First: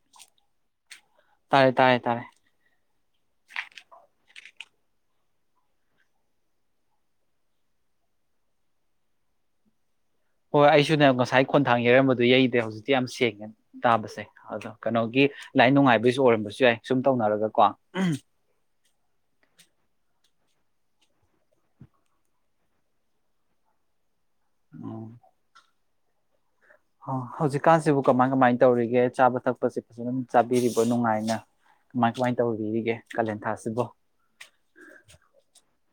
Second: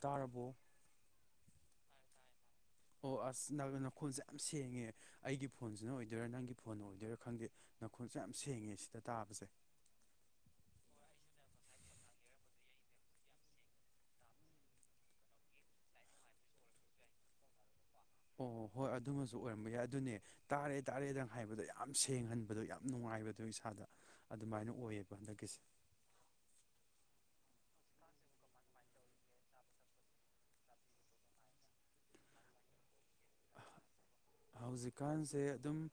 ꯇꯥꯔꯕꯣ ꯇꯥꯏꯌꯦ ꯇꯥꯔꯦ ꯇꯥꯔꯦ ꯑꯣ ꯑꯁ ꯅꯈꯣꯜꯁꯦ ꯌꯥꯝ ꯁꯦꯡꯉꯦ ꯑꯩꯒꯤ ꯐꯣꯟꯁꯤꯅ ꯑꯣꯏꯗꯣꯏꯔꯥ ꯅꯪꯒꯤ ꯐꯣꯟ ꯑꯣꯏꯗꯣꯏꯔꯥ ꯈꯪꯗꯦ ꯅꯈꯣꯜꯁꯨ ꯌꯥꯝ ꯁꯦꯡꯉꯦ ꯁꯤꯗ ꯇꯥꯕꯁꯦ ꯍꯣꯏ ꯑꯩꯁꯨꯅꯦ ꯉꯁꯥꯏ ꯈꯣꯟꯊꯥꯡ ꯌꯩꯔꯝꯕꯗꯨꯣ ꯌꯩꯗꯦ ꯍꯧꯖꯤꯛꯇꯤ ꯌꯥꯝ ꯁꯦꯡꯉꯦ ꯇꯥꯕꯁꯦ ꯑꯗꯣ ꯀꯩꯅꯣꯒꯤ ꯂꯥꯏꯟ ꯅꯨꯡꯉꯥꯏꯕꯁꯨ ꯑꯣꯏꯔꯝꯕꯁꯨ ꯌꯥꯏ ꯁꯨꯝ ꯇꯧꯅꯔꯒꯀꯣ ꯑꯣ ꯍꯣꯏ ꯑꯗꯨꯃꯁꯨ ꯑꯣꯏꯔꯝꯕ ꯌꯥꯏ ꯑꯗꯨꯅꯦ ꯇꯥꯔꯦ ꯇꯥꯔꯦꯗꯪ ꯍꯥꯏꯕꯗꯣ ꯌꯥꯝ ꯁꯦꯡꯍꯟꯕꯗꯣ ꯌꯥꯝ ꯅꯨꯡꯉꯥꯏꯕꯗꯣ ꯏꯁꯥꯗ ꯑꯗꯨꯃꯥꯏꯅ ꯑꯣꯏꯌꯦꯕ ꯍꯟꯗꯛꯀꯤꯁꯦ ꯑꯣ ꯍꯧꯖꯤꯛꯀꯥꯟꯁꯤꯕꯨ ꯀꯃꯥꯏ ꯀꯃꯥꯏꯅ ꯇꯧꯔꯤꯒꯦ ꯆꯥꯕ ꯊꯛꯄꯁꯤ ꯐꯖꯅ ꯆꯥꯕꯤꯔꯤꯕꯣ ꯅꯨꯡꯉꯥꯏꯅ ꯀꯃꯥꯏ ꯀꯃꯥꯏꯅ ꯇꯧꯕꯤꯔꯤꯒꯦ ꯀꯥꯂꯦꯟꯊꯥꯁꯤꯕꯨ ꯍꯧꯖꯤꯛꯀꯥꯟꯁꯦ ꯑꯗꯨꯝ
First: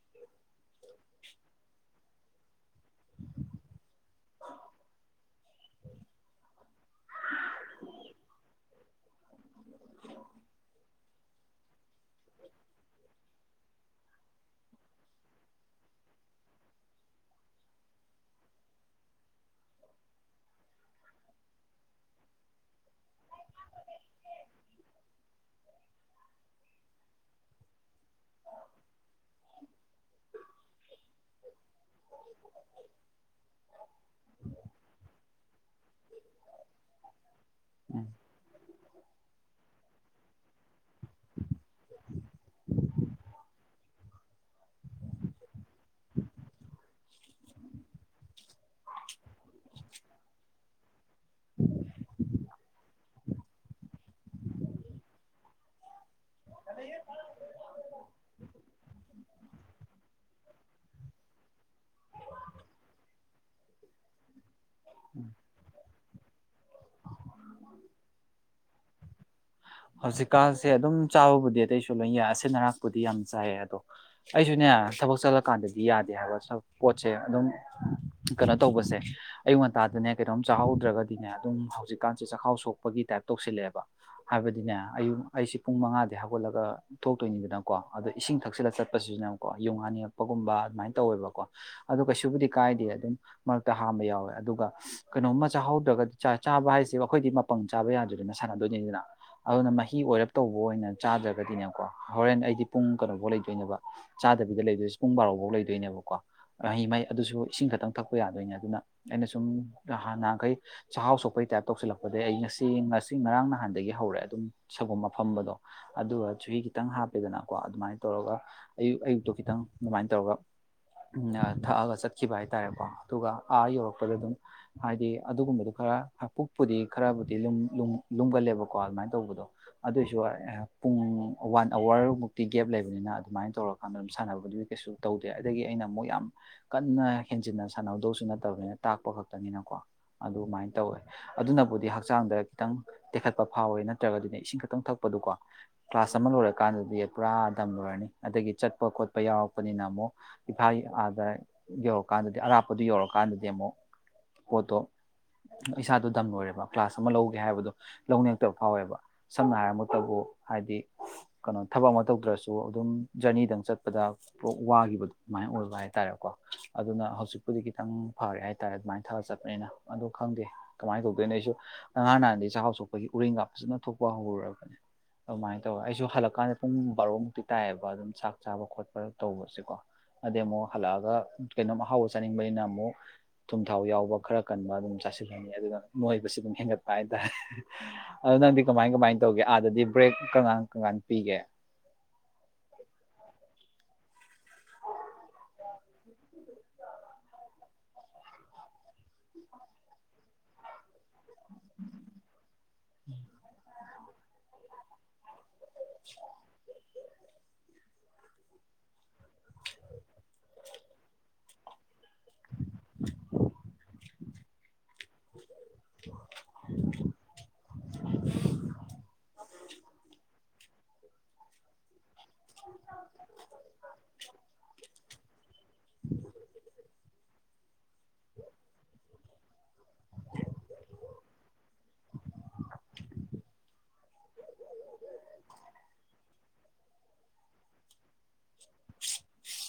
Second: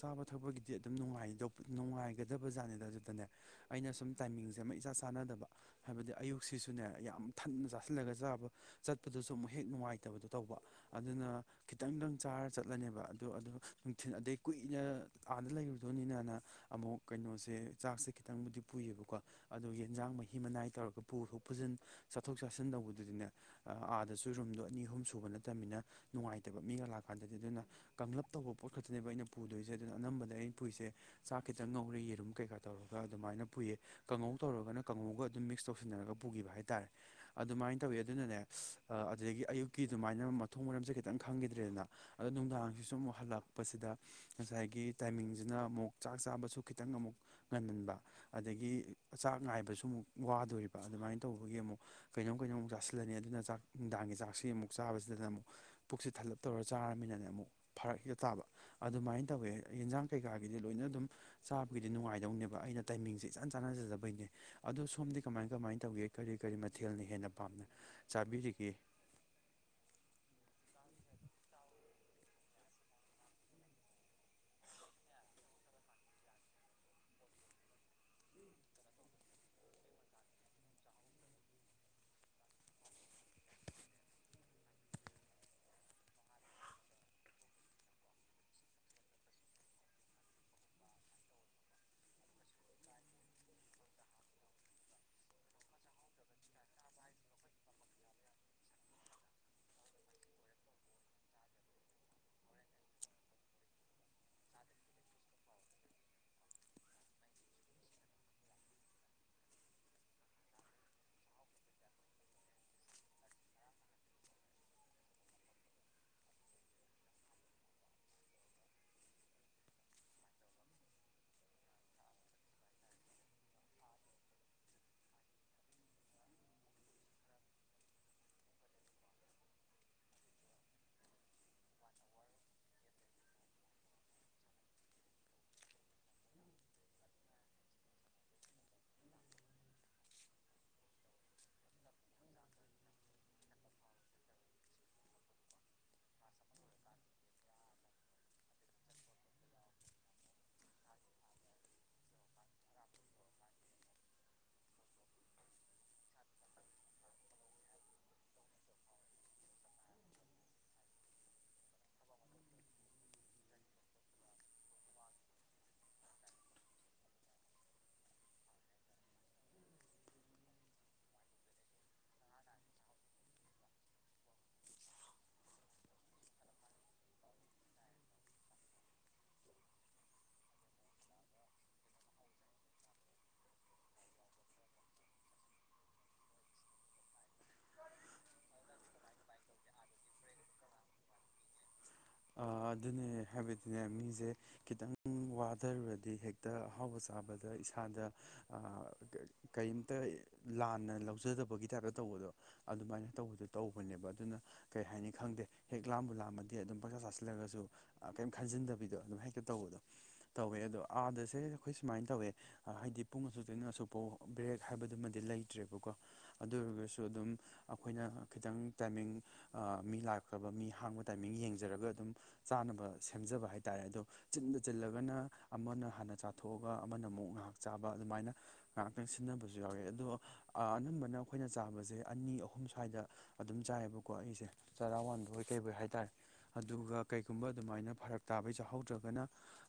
ꯆꯥꯕ ꯊꯛꯄꯒꯤꯗꯤ ꯑꯗꯨꯝ ꯅꯨꯡꯉꯥꯏꯗ ꯅꯨꯡꯉꯥꯏꯒꯗꯕꯖꯥꯠꯅꯤꯗ ꯑꯗꯨꯗꯅꯦ ꯑꯩꯅ ꯁꯨꯝ ꯇꯥꯏꯃꯤꯡꯁꯦ ꯑꯃ ꯏꯆꯥꯟ ꯆꯥꯟꯅꯗꯕ ꯍꯥꯏꯕꯗꯤ ꯑꯌꯨꯛꯁꯤꯁꯨꯅꯦ ꯌꯥꯝ ꯊꯟꯅ ꯆꯥꯁꯤꯜꯂꯒ ꯆꯥꯕ ꯆꯠꯄꯗꯨꯁꯨ ꯑꯃꯨꯛ ꯍꯦꯛ ꯅꯨꯡꯉꯥꯏꯇꯕꯗꯣ ꯇꯧꯕ ꯑꯗꯨꯅ ꯈꯤꯇꯪꯗꯪ ꯆꯥꯔ ꯆꯠꯂꯅꯦꯕ ꯑꯗꯣ ꯑꯗꯣ ꯅꯨꯡꯊꯤꯜ ꯑꯗꯩ ꯀꯨꯏꯅ ꯑꯥꯗ ꯂꯩꯔꯨꯗꯧꯅꯤꯅꯅ ꯑꯃꯨꯛ ꯀꯩꯅꯣꯁꯦ ꯆꯥꯛꯁꯦ ꯈꯤꯇꯪꯕꯨꯗꯤ ꯄꯨꯏꯌꯦꯕꯀꯣ ꯑꯣ ꯌꯦꯟꯖꯥꯡ ꯃꯍꯤ ꯃꯅꯥꯏ ꯇꯧꯔꯒ ꯄꯨꯊꯣꯛ ꯄꯨꯁꯤꯟ ꯆꯥꯊꯣꯛ ꯆꯥꯁꯤꯟ ꯇꯧꯕꯗꯨꯗꯤꯅꯦ ꯑꯥꯗꯁꯨ ꯔꯨꯝꯗꯣ ꯑꯅꯤ ꯑꯍꯨꯝ ꯁꯨꯕ ꯅꯠꯇꯕꯅꯤꯅ ꯅꯨꯡꯉꯥꯏꯇꯕ ꯃꯤꯒ ꯂꯥꯛꯄ ꯑꯗꯨꯗꯤ ꯑꯗꯨꯅ ꯀꯥꯡꯂꯨꯞꯞ ꯇꯧꯕ ꯄꯣꯠ ꯈꯛꯇꯅꯦꯕ ꯑꯩꯅ ꯄꯨꯗꯣꯏꯁꯦ ꯑꯗꯨꯅ ꯑꯅꯝꯕꯗ ꯑꯩꯅ ꯄꯨꯏꯁꯦ ꯆꯥꯛ ꯈꯤꯇꯪ ꯉꯧꯔꯦ ꯌꯦꯔꯨꯝ ꯀꯩꯀꯥ ꯇꯧꯔꯒ ꯑꯗꯨꯃꯥꯏꯅ ꯄꯨꯏꯌꯦ ꯀꯥꯡꯉꯧ ꯇꯧꯔꯒꯅ ꯀꯥꯡꯉꯧꯒ ꯑꯗꯨꯝ ꯃꯤꯛꯁ ꯇꯧꯁꯤꯟꯅꯔꯒ ꯄꯨꯈꯤꯕ ꯍꯥꯏꯇꯥꯔꯦ ꯑꯗꯨꯃꯥꯏꯅ ꯇꯧꯋꯦ ꯎꯝ ꯑꯗꯨꯅꯅꯦ ꯑꯗꯨꯗꯒꯤ ꯑꯌꯨꯛꯀꯤ ꯑꯗꯨꯃꯥꯏꯅ ꯃꯊꯣꯡ ꯃꯔꯝꯁꯦ ꯈꯤꯇꯪ ꯈꯪꯈꯤꯗ꯭ꯔꯦꯗꯅ ꯑꯗꯣ ꯅꯨꯡꯗꯥꯡꯁꯤꯁꯨ ꯑꯃꯨꯛ ꯍꯜꯂꯛꯄꯁꯤꯗ ꯉꯁꯥꯏꯒꯤ ꯇꯥꯏꯃꯤꯡꯁꯤꯅ ꯑꯃꯨꯛ ꯆꯥꯛ ꯆꯥꯕꯁꯨ ꯈꯤꯇꯪ ꯑꯃꯨꯛ ꯉꯟꯍꯟꯕ ꯑꯗꯒꯤ ꯆꯥꯛ ꯉꯥꯏꯕ ꯑꯗꯨꯁꯨ ꯑꯃꯨꯛ ꯋꯥꯗꯣꯔꯤꯕ ꯑꯗꯨꯃꯥꯏꯅ ꯇꯧꯕꯒꯤ ꯑꯃꯨꯛ ꯀꯩꯅꯣꯝ ꯀꯩꯅꯣꯝ ꯇꯥꯁꯤꯜꯂꯅꯤ ꯑꯗꯨꯅ ꯆꯥꯛ ꯅꯨꯡꯗꯥꯡꯒꯤ ꯆꯥꯛꯁꯤ ꯑꯃꯨꯛ ꯆꯥꯕꯁꯤꯗꯅ ꯑꯃꯨꯛ ꯄꯨꯛꯁꯤ ꯊꯜꯂꯞ ꯆꯥꯔꯃꯤꯅꯅꯦ ꯑꯃꯨꯛ ꯐꯔꯛ ꯍꯦꯛꯇ ꯇꯥꯕ ꯑꯗꯨꯃꯥꯏꯅ ꯇꯧꯋꯦ ꯌꯦꯟꯁꯥꯡ ꯀꯩꯀꯥꯒꯤꯗꯤ ꯂꯣꯏꯅ ꯑꯗꯨꯝ ꯆꯥꯕꯒꯤꯗꯤ ꯅꯨꯡꯉꯥꯏꯗꯧꯅꯦꯕ ꯑꯩꯅ ꯇꯥꯏꯃꯤꯡꯁꯦ ꯏꯆꯥꯟ ꯆꯥꯟꯅꯖꯗꯕꯩꯅꯦ ꯑꯗꯣ ꯁꯣꯝꯗꯤ ꯀꯃꯥꯏ ꯀꯃꯥꯏ ꯇꯧꯒꯦ ꯀꯔꯤ ꯀꯔꯤ ꯃꯊꯦꯜꯅ ꯍꯦꯟꯅ ꯄꯥꯝꯅ ꯆꯥꯕꯤꯔꯤꯒ ꯍꯧꯖꯤꯛꯀꯥꯟꯁꯦ ꯑꯗꯨꯝ ꯆꯥꯕꯕꯨꯗꯤ ꯑꯇꯩꯁꯨ ꯂꯣꯏ ꯌꯥꯏꯁ ꯑꯔꯥꯛꯄꯨꯗꯤ ꯌꯥꯝ ꯆꯥꯏꯌꯦ ꯑꯗꯣ ꯑꯩꯁꯨꯅꯦ ꯊꯕꯛ ꯆꯠꯂꯀꯥꯟꯗꯗꯤ ꯌꯥꯗꯦ ꯍꯥꯏꯕ ꯄꯣꯠꯁꯦ ꯑꯗꯨꯝ ꯀꯩꯅꯣ ꯇꯧꯕꯁꯦ ꯑꯌꯨꯛ ꯉꯟꯇꯥꯗꯅꯦ ꯀꯩꯅꯣꯝ ꯆꯥꯍꯧꯗ꯭ꯔꯒꯗꯤꯅꯦ ꯑꯗꯨꯝ ꯍꯧꯖꯤꯛꯀꯥꯟꯁꯦ ꯆꯥꯛꯈꯥꯎ ꯁꯣꯛꯄꯒꯤ ꯇꯥꯏꯞ ꯇꯧꯁꯤꯜꯂꯛꯑꯦꯕ ꯍꯥꯏꯕꯗꯤꯅꯦ ꯑꯌꯨꯛ ꯑꯩꯁꯤꯦ ꯄꯨꯡ ꯃꯉꯥꯗꯤ ꯍꯧꯒꯠꯂꯒ ꯊꯣꯛꯇꯣꯏꯅꯤꯗꯅꯀꯣ ꯑꯗꯣ ꯏꯁꯤꯡ ꯊꯛꯆꯤꯜꯂ ꯆꯠꯄꯁꯤꯗꯅꯦꯀꯣ ꯌꯨ ꯉꯥꯅꯤꯡꯉꯛꯄꯒꯨꯝꯕ ꯑꯗꯨꯃꯥꯏꯅ ꯇꯧꯋꯦꯕꯀꯣ ꯑꯗ ꯀꯩꯁꯨꯕꯨꯗꯤ ꯀꯥꯏꯗꯦ ꯑꯗꯨꯝ ꯃꯔꯛꯇ ꯍꯥꯝꯕ ꯌꯥꯎꯋꯦ ꯑꯗꯨꯒ ꯀꯩꯅꯣꯝꯃ ꯆꯥꯍꯧꯗ꯭ꯔꯒꯗꯤ ꯆꯥꯕ ꯍꯥꯏꯁꯦ ꯑꯩꯈꯣꯏꯗꯤ ꯃꯄꯪ ꯆꯥꯕ ꯌꯥꯗꯣꯏꯗꯅ ꯁꯥꯟꯅꯗꯣꯏꯅꯤꯗꯅ ꯑꯗꯨꯅ ꯃꯍꯤ ꯑꯣꯏꯔꯞ ꯇꯧꯕ ꯑꯣꯏꯅ ꯆꯥꯗ꯭ꯔꯒꯗꯤꯅꯦꯕꯀꯣ ꯍꯣꯔꯦꯟ ꯑꯩꯗꯤ ꯄꯨꯡ ꯀꯩꯅꯣꯐꯧ ꯂꯩꯗꯣꯏꯅꯦꯕ ꯆꯥꯗꯕꯤꯗ ꯂꯩꯗꯣꯏꯁꯦ ꯄꯨꯡ ꯕꯥꯔꯣ ꯐꯧ ꯂꯩꯗꯣꯏꯅꯦꯕꯀꯣ ꯃꯍꯤ ꯃꯍꯩ ꯑꯗꯨꯁꯨ ꯏꯁꯤꯡ ꯈꯛꯇꯪ ꯊꯛꯄ ꯌꯥꯗꯣꯏꯅꯦ ꯑꯗꯨꯅ ꯑꯩꯅ ꯁꯨꯝꯥꯟꯍꯥꯟꯈꯩ ꯆꯥꯛꯍꯥꯎ ꯁꯣꯛꯄꯩꯒꯤ ꯇꯥꯏꯞ ꯇꯧꯁꯤꯜꯂꯛꯄꯗꯒꯤꯩ ꯑꯩ ꯉꯁꯤ ꯉꯁꯤ ꯉꯔꯥꯡ ꯅꯍꯥꯟꯗꯒꯤ ꯍꯧꯔꯦ ꯑꯗꯨꯝ ꯁꯒꯣꯝ ꯃꯐꯝꯝꯕꯗꯣ ꯑꯗꯨꯒ ꯆꯨꯍꯤ ꯈꯤꯇꯪ ꯍꯥꯞꯄꯦꯗꯅꯀꯣ ꯑꯗꯨꯃꯥꯏꯅ ꯇꯧꯔꯒ ꯑꯌꯨꯛ ꯑꯌꯨꯛꯇꯣ ꯈꯤꯇꯪ ꯑꯗꯨꯃꯥꯏꯅ ꯇꯧꯔꯒ ꯊꯛꯑꯒ ꯆꯠꯈꯤꯕ ꯍꯥꯏꯇꯥꯔꯦꯀꯣ ꯑꯗꯨꯒ ꯑꯥ ꯌꯧꯔꯛꯄꯗ ꯑꯗꯨꯝ ꯍꯥꯏꯗꯤ ꯑꯗꯨꯒꯨꯝꯕꯗꯣ ꯈꯔ ꯄꯨꯛꯄꯨꯗꯤ ꯈꯔꯕꯨꯗꯤ ꯂꯨꯝꯒꯜꯂꯦꯕꯀ ꯀꯣ ꯑꯗꯨꯃꯥꯏꯅ ꯇꯧꯕꯗꯣ ꯑꯗꯨꯑꯣꯏꯁꯨ ꯄꯨꯡ ꯋꯥꯟ ꯑꯋꯥꯔꯃꯨꯛꯇꯤ ꯒꯦꯞ ꯂꯩꯕꯅꯤꯅ ꯑꯗꯨꯃꯥꯏꯅ ꯇꯧꯔꯀꯥꯟꯗ ꯑꯗꯨꯝ ꯁꯥꯟꯅꯕꯗꯨꯗꯤ ꯀꯩꯁꯨ ꯇꯧꯗꯦ ꯑꯗꯒꯤ ꯑꯩꯅ ꯑꯃꯨꯛ ꯌꯥꯝ ꯀꯟꯅ ꯍꯦꯟꯖꯤꯟꯅ ꯁꯥꯟꯅꯍꯧꯗꯧꯁꯨ ꯅꯠꯇꯕꯅꯤꯅ ꯇꯥꯛꯄ ꯈꯛꯇꯪꯅꯤꯅꯀꯣ ꯑꯗꯨꯃꯥꯏꯅ ꯇꯧꯋꯦ ꯑꯗꯨꯅꯕꯨꯗꯤ ꯍꯛꯆꯥꯡꯗ ꯈꯤꯇꯪ ꯇꯦꯛꯈꯠ ꯆꯠꯄ ꯐꯥꯎꯋꯦ ꯅꯠꯇ꯭ꯔꯒꯗꯤꯅꯦ ꯏꯁꯤꯡ ꯈꯛꯇꯪ ꯊꯛꯄꯗꯨꯀꯣ ꯀ꯭ꯂꯥꯁ ꯑꯃ ꯂꯣꯏꯔꯀꯥꯟꯗꯗꯤ ꯄꯨꯔꯥ ꯗꯝꯂꯣꯏꯔꯅꯤ ꯑꯗꯒꯤ ꯆꯠꯄ ꯈꯣꯠꯄ ꯌꯥꯎꯔꯛꯄꯅꯤꯅ ꯑꯃꯨꯛ ꯏꯐꯥꯒꯤ ꯑꯥꯗ ꯌꯧꯔꯀꯥꯟꯗꯗꯤ ꯑꯔꯥꯞꯄꯗꯨ ꯌꯧꯔꯀꯥꯟꯗꯗꯤ ꯑꯃꯨꯛ ꯄꯣꯠꯇꯣ ꯏꯁꯥꯗꯣ ꯗꯝꯂꯣꯏꯔꯦꯕ ꯀ꯭ꯂꯥꯁ ꯑꯃ ꯂꯧꯒꯦ ꯍꯥꯏꯕꯗꯣ ꯂꯧꯅꯤꯡꯉꯛꯇꯕ ꯐꯥꯎꯋꯦꯕ ꯁꯝꯅ ꯍꯥꯏꯔꯕꯃꯗꯕꯨ ꯍꯥꯏꯗꯤ ꯀꯩꯅꯣ ꯊꯕꯛ ꯑꯃ ꯇꯧꯗ꯭ꯔꯁꯨ ꯑꯗꯨꯝ ꯖꯔꯅꯤꯗꯪ ꯆꯠꯄꯗ ꯄꯨ ꯋꯥꯈꯤꯕ ꯑꯗꯨꯃꯥꯏꯅ ꯑꯣꯏꯕ ꯍꯥꯏꯇꯥꯔꯦꯀꯣ ꯑꯗꯨꯅ ꯍꯧꯖꯤꯛꯄꯨꯗꯤ ꯈꯤꯇꯪ ꯐꯔꯦ ꯍꯥꯏꯇꯥꯔꯦ ꯑꯗꯨꯃꯥꯏꯅ ꯊ ꯆꯠꯄꯅꯤꯅ ꯑꯗꯣ ꯈꯪꯗꯦ ꯀꯃꯥꯏꯅ ꯇꯧꯗꯣꯏꯅꯣ ꯑꯩꯁꯨ ꯑꯉꯥꯟꯍꯥꯟꯗꯩ ꯆꯥꯛꯍꯥꯎ ꯑꯩꯈꯣꯏꯒꯤ ꯎꯔꯤꯦꯡꯒꯥꯞ ꯐꯖꯅ ꯊꯣꯛꯄ ꯍꯧꯔꯨꯔꯕꯅꯦ ꯑꯗꯨꯃꯥꯏꯅ ꯇꯧꯔ ꯑꯩꯁꯨ ꯍꯜꯂꯛꯀꯥꯟꯗ ꯄꯨꯡ ꯕꯥꯔꯣꯃꯨꯛꯇꯤ ꯇꯥꯏꯌꯦꯕ ꯑꯗꯨꯝ ꯆꯥꯛ ꯆꯥꯕ ꯈꯣꯠꯄ ꯇꯧꯕꯁꯦꯀꯣ ꯑꯗꯩ ꯑꯃꯨꯛ ꯍꯜꯂꯛꯑꯒ ꯀꯩꯅꯣꯝ ꯑꯍꯥꯎꯕ ꯆꯥꯅꯤꯡꯕꯅꯤꯅ ꯑꯃꯨꯛ ꯊꯨꯝ ꯊꯥꯎ ꯌꯥꯎꯕ ꯈꯔ ꯀꯟꯕ ꯑꯗꯨꯝ ꯆꯥꯁꯤꯜꯂꯅꯤ ꯑꯗꯨꯒ ꯅꯣꯏꯕꯁꯤ ꯑꯗꯨꯝ ꯍꯦꯟꯒꯠꯄ ꯍꯥꯏꯇꯥꯔꯦ ꯑꯗꯨ ꯅꯪꯗꯤ ꯀꯃꯥꯏ ꯀꯃꯥꯏꯅ ꯇꯧꯒꯦ ꯑꯥꯗꯗꯤ ꯕ꯭ꯔꯦꯛ ꯀꯀꯥꯟ ꯀꯀꯥꯟ ꯄꯤꯒꯦ ꯑꯗꯨꯅꯦ ꯍꯥꯏꯕꯗꯤꯅꯦ ꯃꯤꯁꯦ ꯈꯤꯇꯪ ꯋꯥꯊꯔꯨꯔꯗꯤ ꯍꯦꯛꯇ ꯑꯍꯥꯎꯕ ꯆꯥꯕꯗ ꯏꯁꯥꯗ ꯀꯔꯤꯝꯇ ꯂꯥꯟꯅ ꯂꯧꯖꯗꯕ ꯒꯤ ꯇꯥꯏꯞꯇ ꯇꯧꯕꯗꯣ ꯑꯗꯨꯃꯥꯏꯅ ꯇꯧꯕꯗꯨꯣ ꯇꯧꯕ ꯑꯩꯈꯣꯏꯅꯦꯕ ꯑꯗꯨꯅ ꯀꯔꯤ ꯍꯥꯏꯅꯤ ꯈꯪꯗꯦ ꯍꯦꯛ ꯂꯥꯝꯕꯨ ꯂꯥꯝꯃꯗꯤ ꯑꯗꯨꯝ ꯆꯥꯛ ꯆꯥꯁꯤꯜꯂꯒꯁꯨ ꯀꯔꯤꯝ ꯈꯟꯖꯤꯟꯗꯕꯤꯗꯣ ꯑꯗꯨꯝ ꯍꯦꯛꯇ ꯇꯧꯕꯗꯣ ꯇꯧꯋꯦ ꯑꯗꯣ ꯑꯥꯗꯁꯦ ꯑꯩꯈꯣꯏ ꯁꯨꯃꯥꯏꯅ ꯇꯧꯋꯦ ꯍꯥꯏꯗꯤ ꯄꯨꯡ ꯑꯁꯨ ꯇꯣꯏꯅ ꯑꯁꯨꯛ ꯄꯥꯎ ꯕ꯭ꯔꯦꯛ ꯍꯥꯏꯕꯗꯨꯃꯗꯤ ꯂꯩꯇ꯭ꯔꯦꯕꯀꯣ ꯑꯗꯨ ꯑꯣꯏꯔꯒꯁꯨ ꯑꯗꯨꯝ ꯑꯩꯈꯣꯏꯅ ꯈꯤꯇꯪ ꯇꯥꯏꯃꯤꯡ ꯃꯤ ꯂꯥꯛꯈ꯭ꯔꯕ ꯃꯤ ꯍꯥꯡꯕ ꯇꯥꯏꯃꯤꯡ ꯌꯦꯡꯦ ꯐꯖꯔꯒ ꯑꯗꯨꯝ ꯆꯥꯅꯕ ꯁꯦꯝꯖꯕ ꯍꯥꯏꯇꯥꯥꯔꯦ ꯑꯗꯣ ꯆꯤꯟꯗ ꯆꯤꯜꯂꯒꯅ ꯑꯃꯅ ꯍꯥꯟꯅ ꯆꯥꯊꯣꯛꯑꯒ ꯑꯃꯅ ꯑꯃꯨꯛ ꯉꯥꯏꯍꯥꯛ ꯆꯥꯕ ꯑꯗꯨꯃꯥꯏꯅ ꯉꯥꯏꯍꯥꯛꯇꯪ ꯁꯤꯟꯅꯕꯁꯨ ꯌꯥꯎꯋꯦ ꯑꯗꯣ ꯑꯅꯝꯕꯅ ꯑꯩꯈꯣꯏꯅ ꯆꯥꯕꯁꯦ ꯑꯅꯤ ꯑꯍꯨꯝ ꯁ꯭ꯋꯥꯏꯗ ꯑꯗꯨꯝ ꯆꯥꯏꯑꯌꯦꯕꯀꯣ ꯑꯩꯁꯦ ꯆꯥꯔꯥ ꯋꯥꯟꯕ ꯍꯣꯏ ꯀꯩꯕꯩ ꯍꯥꯏꯇꯥꯔꯦ ꯑꯗꯨꯒ ꯀꯩꯒꯨꯝꯕ ꯑꯗꯨꯃꯥꯏꯅ ꯐꯔꯛ ꯇꯥꯕꯩ ꯆꯎꯋ ꯍꯧꯗ꯭ꯔꯒꯅ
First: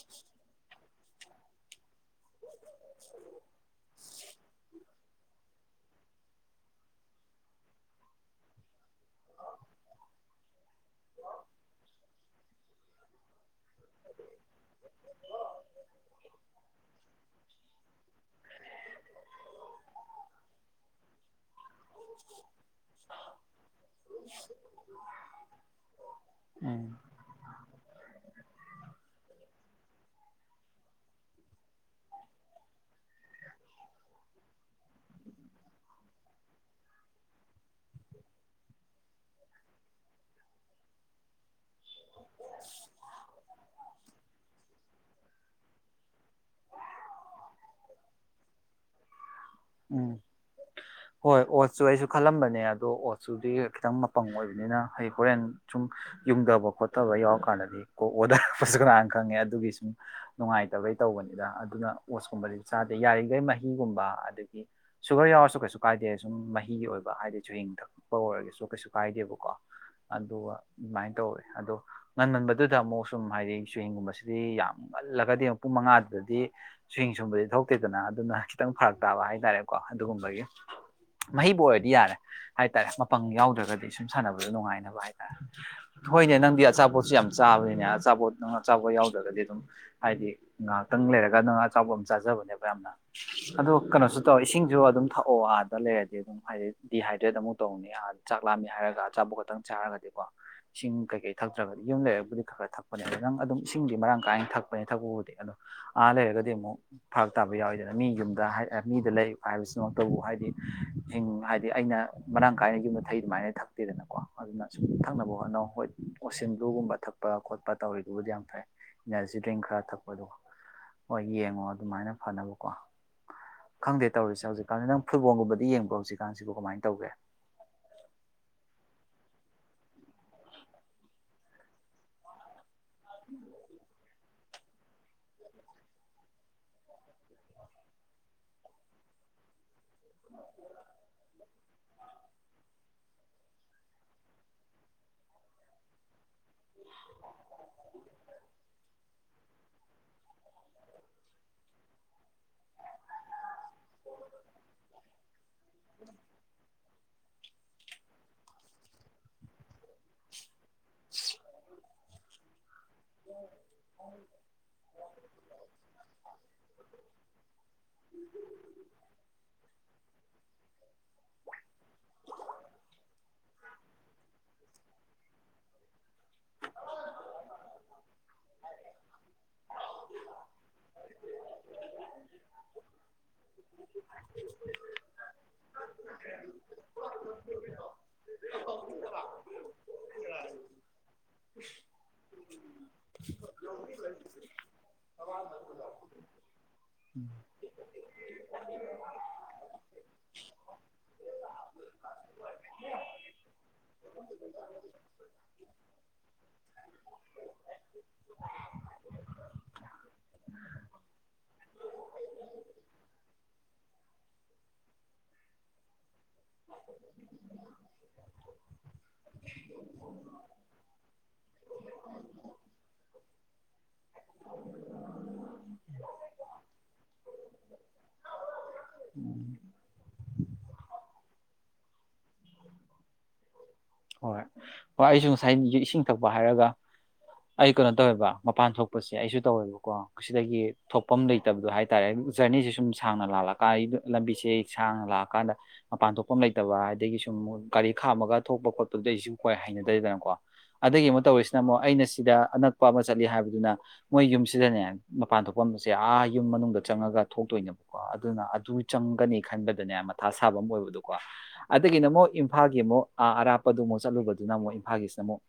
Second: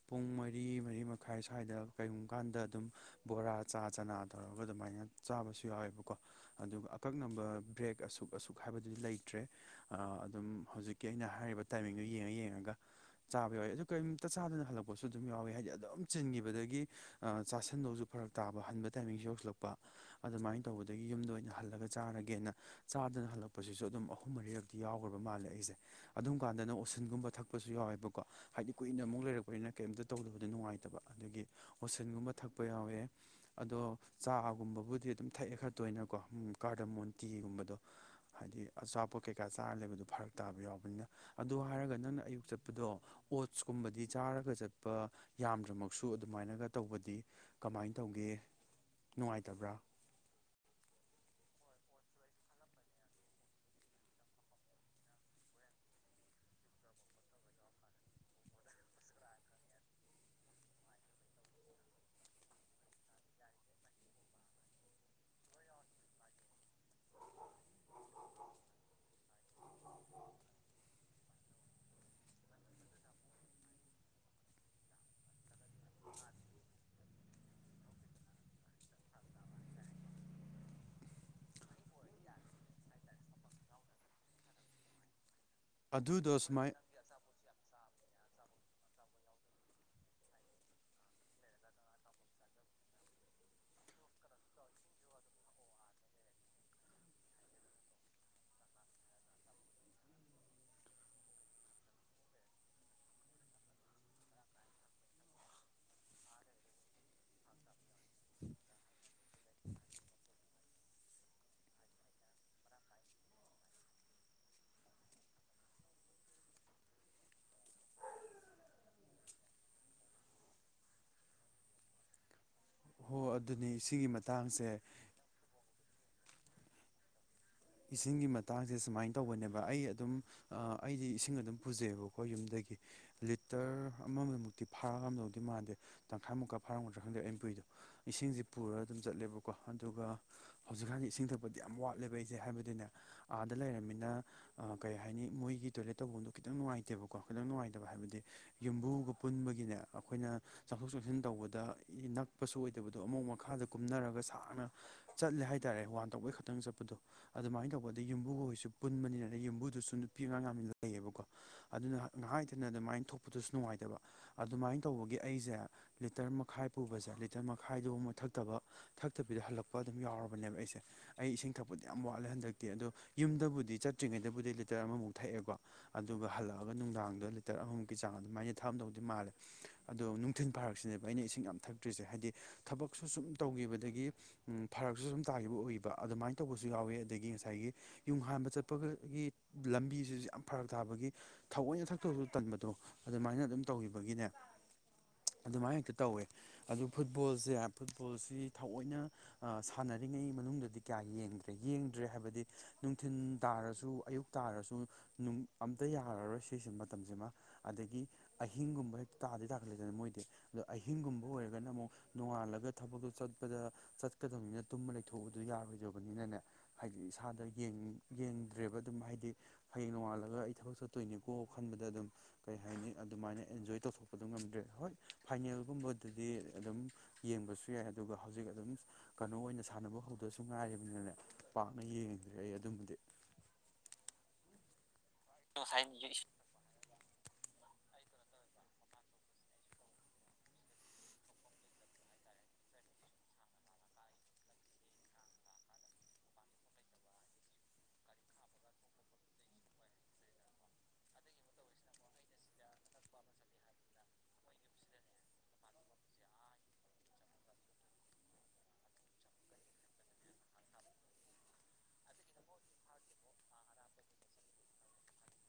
ꯄꯨꯡ ꯃꯔꯤ ꯃꯔꯤ ꯃꯈꯥꯏ ꯁ꯭ꯋꯥꯏꯗ ꯀꯩꯒꯨꯝꯕ ꯀꯥꯟꯗ ꯑꯗꯨꯝ ꯕꯣꯔꯥ ꯆꯥ ꯆꯅꯥ ꯇꯧꯔꯒ ꯑꯗꯨꯃꯥꯏꯅ ꯆꯥꯕꯁꯨ ꯌꯥꯎꯋꯦꯕꯀꯣ ꯑꯗꯨꯒ ꯑꯀꯛꯅꯕ ꯕ꯭ꯔꯦꯛ ꯑꯁꯨꯛ ꯑꯁꯨꯛ ꯍꯥꯏꯕꯗꯨꯗꯤ ꯂꯩꯇ꯭ꯔꯦ ꯑꯗꯨꯝ ꯍꯧꯖꯤꯛꯀꯤ ꯑꯩꯅ ꯍꯥꯏꯔꯤꯕ ꯇꯥꯏꯃꯤꯡꯗꯨꯣ ꯌꯦꯡꯉ ꯌꯦꯡꯉꯒ ꯆꯥꯕ ꯌꯥꯎꯋꯤ ꯑꯗꯨ ꯀꯔꯤꯝꯇ ꯆꯥꯗꯅ ꯍꯜꯂꯛꯄ ꯄꯣꯠꯁꯨ ꯑꯗꯨꯝ ꯌꯥꯎꯋꯤ ꯍꯥꯏꯗꯤ ꯑꯗꯨꯝ ꯆꯤꯟꯈꯤꯕꯗꯒꯤ ꯆꯥꯁꯟꯗꯧꯁꯨ ꯐꯔꯛ ꯇꯥꯕ ꯍꯟꯕ ꯇꯥꯏꯃꯤꯡꯁꯨ ꯌꯧꯁꯤꯜꯂꯛꯄ ꯑꯗꯨꯃꯥꯏꯅ ꯇꯧꯕꯗꯒꯤ ꯌꯨꯝꯗ ꯑꯣꯏꯅ ꯍꯜꯂ ꯆꯔꯒꯦ ꯆꯥ ꯍꯂꯛꯄꯁꯤꯁꯨ ꯑꯗꯨꯝ ꯑꯍꯨꯝ ꯃꯔꯤꯗꯤ ꯌꯥꯎꯈ꯭ꯔꯕ ꯃꯥꯜꯂꯦ ꯑꯩꯁꯦ ꯑꯗꯨꯝ ꯀꯥꯟꯗꯅ ꯎꯝ ꯑꯣꯁꯤꯟꯒꯨꯝꯕ ꯊꯛꯄꯁꯨ ꯌꯥꯎꯋꯦꯕꯀꯣ ꯍꯥꯏꯗꯤ ꯀꯨꯏꯅ ꯑꯃꯨꯛ ꯂꯩꯔꯛꯄ ꯑꯗꯨꯥꯏꯅ ꯀꯩꯝꯇ ꯇꯧꯗꯕꯗ ꯅꯨꯡꯉꯥꯏꯇꯕ ꯑꯗꯒꯤ ꯍꯣꯁꯟꯒꯨꯝꯕ ꯊꯛꯄ ꯌꯥꯎꯋꯦ ꯑꯗꯣ ꯆꯥꯒꯨꯝꯕꯕꯨꯗꯤ ꯑꯗꯨꯝ ꯊꯛꯑꯦ ꯈꯔ ꯇꯣꯏꯅꯀꯣ ꯀꯥꯔꯗꯃꯣꯟ ꯇꯤꯒꯨꯝꯕꯗꯣ ꯍꯥꯏꯗꯤ ꯑꯆꯥꯄꯣꯠ ꯀꯩꯀꯥ ꯆꯥꯔ ꯂꯩꯕꯗꯣ ꯐꯔꯛ ꯇꯥꯕ ꯌꯥꯎꯕꯅꯤꯅ ꯑꯗꯨ ꯍꯥꯏꯔꯒꯗꯤ ꯅꯪꯅ ꯑꯌꯨꯛ ꯆꯠꯄꯗꯣ ꯑꯣꯠꯁꯀꯨꯝꯕꯗꯤ ꯆꯥꯔꯒ ꯆꯠꯄ ꯌꯥꯝꯗ꯭ꯔꯃꯛꯁꯨ ꯑꯗꯨꯃꯥꯏꯅꯒ ꯇꯧꯕꯗꯤ ꯀꯃꯥꯏꯅ ꯇꯧꯒꯦ ꯅꯨꯡꯉꯥꯏ ꯎꯝ ꯍꯣꯏ ꯑꯣꯁꯨꯁꯨ ꯈꯜꯂꯝꯕꯅꯦ ꯑꯗꯣ ꯑꯣꯠꯁꯇꯨꯗꯤ ꯈꯤꯇꯪ ꯃꯄꯪ ꯑꯣꯏꯕꯅꯤꯅ ꯑꯩ ꯍꯣꯔꯦꯟ ꯁꯨꯝ ꯌꯨꯡꯗꯕ ꯈꯣꯠꯇꯕ ꯌꯥꯎꯔꯀꯥꯟꯗꯗꯤ ꯀꯣ ꯑꯣꯗꯔꯛꯄꯁꯨ ꯀꯅꯥꯅ ꯈꯪꯉꯦ ꯑꯗꯨꯒꯤ ꯁꯨꯝ ꯅꯨꯡꯉꯥꯏꯇꯕꯩ ꯇꯧꯕꯅꯤꯗ ꯑꯗꯨꯅ ꯑꯣꯠꯁꯀꯨꯝꯕꯗꯤ ꯆꯥꯗꯦ ꯌꯥꯔꯤꯈꯩ ꯃꯍꯤꯒꯨꯝꯕ ꯑꯗꯒꯤ ꯁꯨꯒꯔ ꯌꯥꯎꯔꯁꯨ ꯀꯩꯁꯨ ꯀꯥꯏꯗꯦ ꯁꯨꯝ ꯃꯍꯤ ꯑꯣꯏꯕ ꯍꯥꯏꯗꯤꯁꯨ ꯍꯤꯡꯊ ꯀꯄ ꯑꯣꯏꯔꯒꯁꯨ ꯀꯩꯁꯨ ꯀꯥꯏꯗꯦꯕꯀꯣ ꯑꯗꯨꯒ ꯑꯗꯨꯃꯥꯏꯅ ꯇꯧꯋꯦ ꯑꯗꯣ ꯉꯟꯃꯟꯕꯗꯨꯗ ꯑꯃꯨꯛ ꯁꯨꯝ ꯍꯥꯏꯗꯤ ꯆꯨꯍꯤꯡꯒꯨꯝꯕꯁꯤꯗꯤ ꯌꯥꯝ ꯉꯜꯂꯒꯗꯤ ꯑꯃꯨꯛ ꯄꯨꯡ ꯃꯉꯥꯗꯨꯗꯗꯤ ꯆꯨꯋꯍꯤꯡ ꯁꯨꯝꯕꯗꯤ ꯊꯣꯛꯇꯦꯗꯅ ꯑꯗꯨꯅ ꯈꯤꯇꯪ ꯐꯔꯛ ꯇꯥꯕ ꯍꯥꯏꯗꯤ ꯍꯥꯏꯇꯥꯔꯦꯀꯣ ꯑꯗꯨꯒꯨꯝꯕꯒꯤ ꯃꯍꯩꯕꯨ ꯑꯣꯏꯔꯗꯤ ꯌꯥꯔꯦ ꯍꯥꯏꯇꯥꯔꯦ ꯃꯄꯪ ꯌꯥꯎꯗ꯭ꯔꯒꯗꯤ ꯁꯨꯝ ꯁꯥꯟꯅꯕꯗ ꯅꯨꯡꯉꯥꯏꯅꯕ ꯍꯥꯏꯇꯥꯔꯦ ꯍꯣꯏꯅꯦ ꯑꯗꯨꯗꯣ ꯅꯪꯗꯤ ꯁꯨꯃꯥꯏ ꯑꯆꯥꯄꯣꯠꯁꯨ ꯌꯥꯝ ꯆꯥꯕꯅꯤꯅꯦ ꯑꯆꯥꯄꯣꯠ ꯅ ꯉꯥ ꯑ ꯆꯥꯕ ꯌꯥꯎꯗ꯭ꯔꯒꯗꯤ ꯑꯗꯨꯝ ꯍꯥꯏꯗꯤ ꯉꯥꯏꯍꯥꯛꯇꯪ ꯂꯩꯔꯒ ꯅ ꯉꯥ ꯑꯆꯕ ꯑꯃ ꯆꯥꯖꯕꯅꯦꯕ ꯌꯥꯝꯅ ꯑꯗꯣ ꯀꯩꯅꯣꯁꯨ ꯇꯧ ꯏꯁꯤꯡꯁꯨ ꯑꯗꯨꯝ ꯊꯛꯑꯣ ꯑꯥꯗ ꯂꯩꯔꯗꯤ ꯑꯗꯨꯝ ꯍꯥꯏꯗꯤ ꯗꯤꯍꯥꯏꯗ꯭ꯔꯦꯠ ꯑꯃꯨꯛ ꯇꯧꯅꯤ ꯑ ꯆꯥꯛ ꯂꯥꯝꯃꯤ ꯍꯥꯏꯔꯒ ꯑꯆꯥꯐ ꯈꯛꯇꯪ ꯆꯥꯔꯒꯗꯤꯀꯣ ꯏꯁꯤꯡ ꯀꯩꯀꯩ ꯊꯛꯇ꯭ꯔꯒꯗꯤ ꯌꯨꯝ ꯂꯩꯔꯒꯕꯨꯗꯤ ꯈꯔ ꯈꯔ ꯊꯛꯄꯅꯦ ꯑꯗꯣ ꯅꯪ ꯑꯗꯨꯝ ꯏꯁꯤꯡꯗꯤ ꯃꯔꯥꯡ ꯀꯥꯏꯅ ꯊꯛꯄꯅꯦ ꯊꯛꯄꯕꯨꯗꯤ ꯑꯗꯣ ꯑꯥ ꯂꯩꯔꯒꯗꯤ ꯑꯃꯨꯛ ꯐꯔꯛ ꯇꯥꯕ ꯌꯥꯎꯋꯤꯗꯅ ꯃꯤ ꯌꯨꯝꯗ ꯍꯥꯏ ꯑ ꯃꯤꯗ ꯂꯩ ꯍꯥꯏꯕꯁꯤꯃꯛꯇꯕꯨ ꯍꯥꯏꯗꯤ ꯍꯤꯡ ꯍꯥꯏꯗꯤ ꯑꯩꯅ ꯃꯔꯥꯡ ꯀꯥꯏꯅ ꯌꯨꯝꯕ ꯊꯩ ꯑꯗꯨꯃꯥꯏꯅ ꯊꯛꯇꯦꯗꯅꯀꯣ ꯑꯗꯨꯅ ꯁꯨꯝ ꯊꯛꯅꯕ ꯍꯣꯠꯅꯧ ꯍꯣꯏ ꯑꯣꯁꯤꯟ ꯕ꯭ꯂꯨꯒꯨꯝꯕ ꯊꯛꯄ ꯈꯣꯠꯄ ꯇꯧꯔꯤꯗꯨꯕꯨꯗꯤ ꯌꯥꯝ ꯐꯩ ꯏꯅꯔꯖꯤ ꯗ꯭ꯔꯤꯡ ꯈꯔ ꯊꯛꯄꯗꯣ ꯍꯣꯏ ꯌꯦꯡꯉꯣ ꯑꯗꯨꯃꯥꯏꯅ ꯐꯅꯕꯣꯠ ꯍꯣ ꯑꯗꯨꯅꯤ ꯈꯪꯗꯦ ꯁꯤꯒꯤ ꯇꯔꯤꯦ ꯃꯇꯥꯡꯁꯦ ꯍꯧꯛꯀꯥꯟꯗꯤ ꯅꯪ ꯐꯨꯕꯣꯜꯒꯨꯝꯕꯗꯤ ꯌꯦꯡꯕ ꯍꯧꯖꯤꯛꯀꯥꯟꯁꯤꯕꯨ ꯀꯃꯥꯏꯅ ꯇꯧꯒꯦ ꯏꯁꯤꯡꯒꯤ ꯃꯇꯥꯡꯁꯦ ꯁꯨꯃꯥꯏꯅ ꯇꯧꯕꯅꯦꯕ ꯑꯩ ꯑꯗꯨꯝ ꯑꯩꯗꯤ ꯏꯁꯤꯡ ꯑꯗꯨꯝ ꯄꯨꯖꯩꯑꯕꯀꯣ ꯌꯨꯝꯗꯒꯤ ꯂꯤꯇꯔ ꯑꯃꯝ ꯇꯤ ꯐꯥꯔꯑꯝꯗꯧꯗꯤ ꯃꯥꯟꯗꯦ ꯇꯪꯈꯥꯏꯃꯨꯛꯀ ꯐꯥꯔꯝꯒꯗ꯭ꯔ ꯈꯪꯗꯦ ꯑꯩ ꯏꯄꯨꯏꯗꯣ ꯏꯁꯤꯡꯁꯤ ꯄꯨꯔꯒ ꯑꯗꯨꯝ ꯆꯠꯂꯦꯕꯀꯣ ꯑꯗꯨꯒ ꯍꯧꯖꯤꯛꯀꯥꯟꯗꯤ ꯏꯁꯤꯡ ꯊꯛꯄꯗꯤ ꯌꯥꯝ ꯋꯥꯠꯂꯤꯦꯕ ꯑꯩ ꯍꯥꯏꯕꯅꯦ ꯑꯥꯗ ꯂꯩꯔꯅꯤꯅ ꯀꯩ ꯍꯥꯏꯅꯤ ꯃꯣꯏꯒꯤ ꯇꯣꯏꯂꯦ ꯇꯧꯕ ꯈꯤꯇꯪ ꯅꯨꯡꯉꯥꯏꯇꯦꯕꯀꯣ ꯈꯤꯇꯪ ꯅꯨꯡꯉꯥꯏꯇꯕ ꯍꯥꯏꯕꯗꯤ ꯌꯨꯝꯕꯨꯒ ꯄꯨꯟꯕꯒꯤꯅꯦ ꯑꯩꯈꯣꯏꯅ ꯆꯪꯊꯣꯛ ꯆꯪꯁꯤꯟ ꯇꯧꯕꯗ ꯅꯛꯄꯁꯨ ꯑꯣꯏꯗꯕꯗꯣ ꯑꯃꯨꯛ ꯃꯈꯥꯗ ꯀꯨꯝꯅꯔꯒ ꯁꯥꯡꯅ ꯆꯠꯂꯦ ꯍꯥꯏꯇꯥꯔꯦ ꯋꯥꯟ ꯇꯧꯕꯩ ꯈꯛꯇꯪ ꯆꯠꯄꯗꯣ ꯑꯗꯨꯃꯥꯏꯅ ꯇꯧꯕꯗ ꯌꯨꯝꯕꯨꯒ ꯍꯣꯏꯁꯨ ꯄꯨꯟꯕꯅꯤꯅ ꯌꯨꯝꯕꯨꯗꯨꯁꯨ ꯅꯨꯄꯤ ꯑꯉꯥꯡ ꯌꯥꯝ ꯂꯩꯌꯦꯕꯀꯣ ꯑꯗꯨꯅ ꯉꯥꯏꯍꯥꯏꯇꯅ ꯑꯗꯨꯃꯥꯏꯅ ꯊꯣꯛꯣꯛꯄꯗꯨꯁꯨ ꯅꯨꯡꯉꯥꯏꯇꯕ ꯑꯗꯨꯃꯥꯏꯅ ꯇꯧꯕꯒꯤ ꯑꯩꯁꯦ ꯂꯤꯇꯔ ꯃꯈꯥꯏ ꯄꯨꯕꯁꯦ ꯂꯤꯇꯔ ꯃꯈꯥꯏꯗꯨ ꯃꯣꯏ ꯊꯛꯇꯕ ꯊꯛꯇꯕꯤꯗ ꯍꯜꯂꯛꯄ ꯑꯗꯨꯝ ꯌꯥꯎꯔꯕꯅꯦꯕ ꯑꯩꯁꯦ ꯑꯩ ꯏꯁꯤꯡ ꯊꯛ ꯌꯥꯝ ꯋꯥꯠꯂꯦ ꯍꯟꯗꯛꯇꯤ ꯑꯗꯣ ꯌꯨꯝꯗꯕꯨꯗꯤ ꯆꯠꯇ꯭ꯔꯤꯉꯩꯗꯕꯨꯗꯤ ꯂꯤꯇꯔ ꯑꯃꯃꯨꯛ ꯊꯛꯑꯦꯀꯣ ꯑꯗꯨꯒ ꯍꯜꯂꯛꯑꯒ ꯅꯨꯡꯗꯥꯡꯗ ꯂꯤꯇꯔ ꯑꯍꯨꯝꯃꯨꯛꯀꯤ ꯆꯥꯡ ꯑꯗꯨꯃꯥꯏꯅ ꯊꯝꯗꯧꯗꯤ ꯃꯥꯜꯂꯦ ꯑꯗꯣ ꯅꯨꯡꯊꯤꯜ ꯐꯥꯔꯛꯁꯤꯅꯦꯕ ꯑꯩꯅ ꯏꯁꯤꯡ ꯌꯥꯝ ꯊꯛꯇ꯭ꯔꯤꯁꯦ ꯍꯥꯏꯗꯤ ꯊꯕꯛꯁꯨ ꯁꯨꯝ ꯇꯧꯈꯤꯕꯗꯒꯤ ꯐꯥꯔꯛꯁꯨ ꯁꯨꯝ ꯇꯥꯈꯤꯕ ꯎꯏꯕ ꯑꯗꯨꯃꯥꯏꯅ ꯇꯧꯕꯁꯨ ꯌꯥꯎꯋꯤ ꯑꯗꯒꯤ ꯉꯁꯥꯏꯒꯤ ꯌꯨꯝ ꯍꯥꯟꯕ ꯆꯠꯄꯒꯤ ꯂꯝꯕꯤꯁꯤꯁꯨ ꯌꯥꯝ ꯐꯔꯛ ꯇꯥꯕꯒꯤ ꯊꯑꯣꯏꯅ ꯊꯛꯇꯕꯁꯨ ꯗꯣ ꯑꯗꯨꯃꯥꯏꯅ ꯑꯗꯨꯝ ꯇꯧꯈꯤꯕꯒꯤꯅꯦ ꯑꯗꯨꯃꯥꯏꯅ ꯍꯦꯛꯇ ꯇꯧꯋꯦ ꯑꯗꯨ ꯐꯨꯠꯕꯣꯜꯁꯦ ꯐꯨꯠꯕꯣꯜꯁꯤ ꯊꯑꯣꯏꯅ ꯁꯥꯟꯅꯔꯤꯉꯩ ꯃꯅꯨꯡꯗꯗꯤ ꯀꯌꯥ ꯌꯦꯡꯗ꯭ꯔꯦ ꯌꯦꯡꯗ꯭ꯔꯦ ꯍꯥꯏꯕꯗꯤ ꯅꯨꯡꯊꯤꯜ ꯇꯥꯔꯁꯨ ꯑꯌꯨꯛ ꯇꯥꯔꯁꯨ ꯑꯝꯇ ꯌꯥꯔꯔꯣꯏ ꯁꯤꯁꯤ ꯃꯇꯝꯗ ꯁꯤꯃ ꯑꯗꯒꯤ ꯑꯍꯤꯡꯒꯨꯝꯕ ꯍꯦꯛ ꯇꯥꯗꯩ ꯇꯥꯈꯠꯂꯗꯅ ꯃꯣꯏꯗꯤ ꯑꯗꯣ ꯑꯍꯤꯡꯒꯨꯝꯕ ꯑꯣꯏꯔꯒꯅ ꯑꯃꯨꯛ ꯅꯣꯡꯉꯥꯜꯂꯒ ꯊꯕꯛꯇꯣ ꯆꯠꯄꯗ ꯆꯠꯀꯗꯕꯅꯤꯅ ꯇꯨꯝꯕ ꯂꯩꯊꯣꯛꯑꯗꯨ ꯌꯥꯔꯣꯏꯗꯣꯏꯕ ꯑꯗꯨꯅꯤ ꯍꯥꯏꯗꯤ ꯏꯁꯥꯗ ꯌꯦꯡꯗ꯭ꯔꯦꯕ ꯑꯗꯨꯝ ꯍꯥꯏꯗꯤ ꯍꯌꯦꯡ ꯅꯣꯡꯉꯥꯜꯂꯒ ꯑꯩ ꯊꯕꯛ ꯆꯠꯇꯣꯏꯅꯤꯀꯣ ꯈꯟꯕꯗ ꯑꯗꯨꯝ ꯀꯩ ꯍꯥꯏꯅꯤ ꯑꯗꯨꯃꯥꯏꯅ ꯖꯣꯏ ꯇꯧꯊꯣꯛꯄꯗꯨ ꯉꯝꯗ꯭ꯔꯦ ꯍꯣꯏ ꯐꯥꯏꯅꯦꯜꯒꯨꯝꯕꯗꯗꯤ ꯑꯗꯨꯝ ꯌꯦꯡꯕꯁꯨ ꯌꯥꯏ ꯑꯗꯨꯒ ꯍꯧꯖꯤꯛ ꯑꯗꯨꯝ ꯀꯩꯅꯣ ꯑꯣꯏꯅ ꯁꯥꯟꯅꯕ ꯍꯧꯗꯁꯨ ꯉꯥꯏꯔꯤꯕ ꯄꯥꯛꯅ ꯌꯦꯡꯗ꯭ꯔꯦ ꯑꯩ ꯑꯗꯨꯝꯕꯗꯤ ꯍꯣꯏ ꯑꯩꯁꯨ ꯉꯁꯥꯏ ꯏꯁꯤꯡ ꯊꯛꯄ ꯍꯥꯏꯔꯒ ꯑꯩ ꯀꯩꯅꯣ ꯇꯧꯋꯦꯕ ꯃꯄꯥꯟ ꯊꯣꯛꯄꯁꯦ ꯑꯩꯁꯨ ꯇꯧꯋꯦꯕꯀꯣ ꯁꯤꯗꯒꯤ ꯊꯣꯛꯐꯝ ꯂꯩꯇꯕꯗꯣ ꯍꯥꯏꯇꯥꯔꯦ ꯖꯔꯅꯤꯁꯦ ꯁꯨꯝ ꯁꯥꯡꯅ ꯂꯥꯛꯂꯀꯥꯟ ꯂꯝꯕꯤꯁꯦ ꯁꯥꯡꯅ ꯂꯥꯛꯑꯀꯥꯟꯗ ꯃꯄꯥꯟ ꯊꯣꯛꯐꯝ ꯂꯩꯇꯕ ꯑꯗꯒꯤ ꯁꯨꯝ ꯒꯥꯔꯤ ꯈꯥꯝꯃꯒ ꯊꯣꯛꯄ ꯈꯣꯠꯄ ꯑꯗꯨꯗ ꯑꯩꯁꯨ ꯀꯏ ꯍꯥꯏꯅꯗꯔꯤꯦꯗꯅꯀꯣ ꯑꯗꯒꯤ ꯑꯃꯨꯛ ꯇꯧꯔꯤꯁꯤꯅ ꯑꯃꯨꯛ ꯑꯩꯅ ꯁꯤꯗ ꯑꯅꯛꯄ ꯑꯃ ꯆꯠꯂꯤ ꯍꯥꯏꯕꯗꯨꯅ ꯃꯣꯏ ꯌꯨꯝꯁꯤꯗꯅꯦ ꯃꯄꯥꯟ ꯊꯣꯛꯐꯝꯁꯦ ꯑꯥ ꯌꯨꯝ ꯃꯅꯨꯡꯗ ꯆꯪꯉꯒ ꯊꯣꯛꯇꯣꯏꯅꯦꯕꯀꯣ ꯑꯗꯨꯅ ꯑꯗꯨ ꯆꯪꯒꯅꯤ ꯈꯟꯕꯗꯅꯦ ꯃꯊꯥ ꯁꯥꯕ ꯑꯃ ꯑꯣꯏꯕꯗꯣꯀꯣ ꯑꯗꯒꯤꯅ ꯑꯃꯨꯛ ꯏꯝꯐꯥꯜꯒꯤ ꯑꯃꯨꯛ ꯑꯥ ꯑꯔꯥꯞꯄ ꯀꯄꯗꯨ ꯑꯃꯨꯛ ꯆꯠꯂꯨꯕꯗꯨꯅ ꯑꯃꯨꯛ ꯏꯝꯐꯥꯜꯒꯤꯁꯤꯅ ꯑꯃꯨꯛ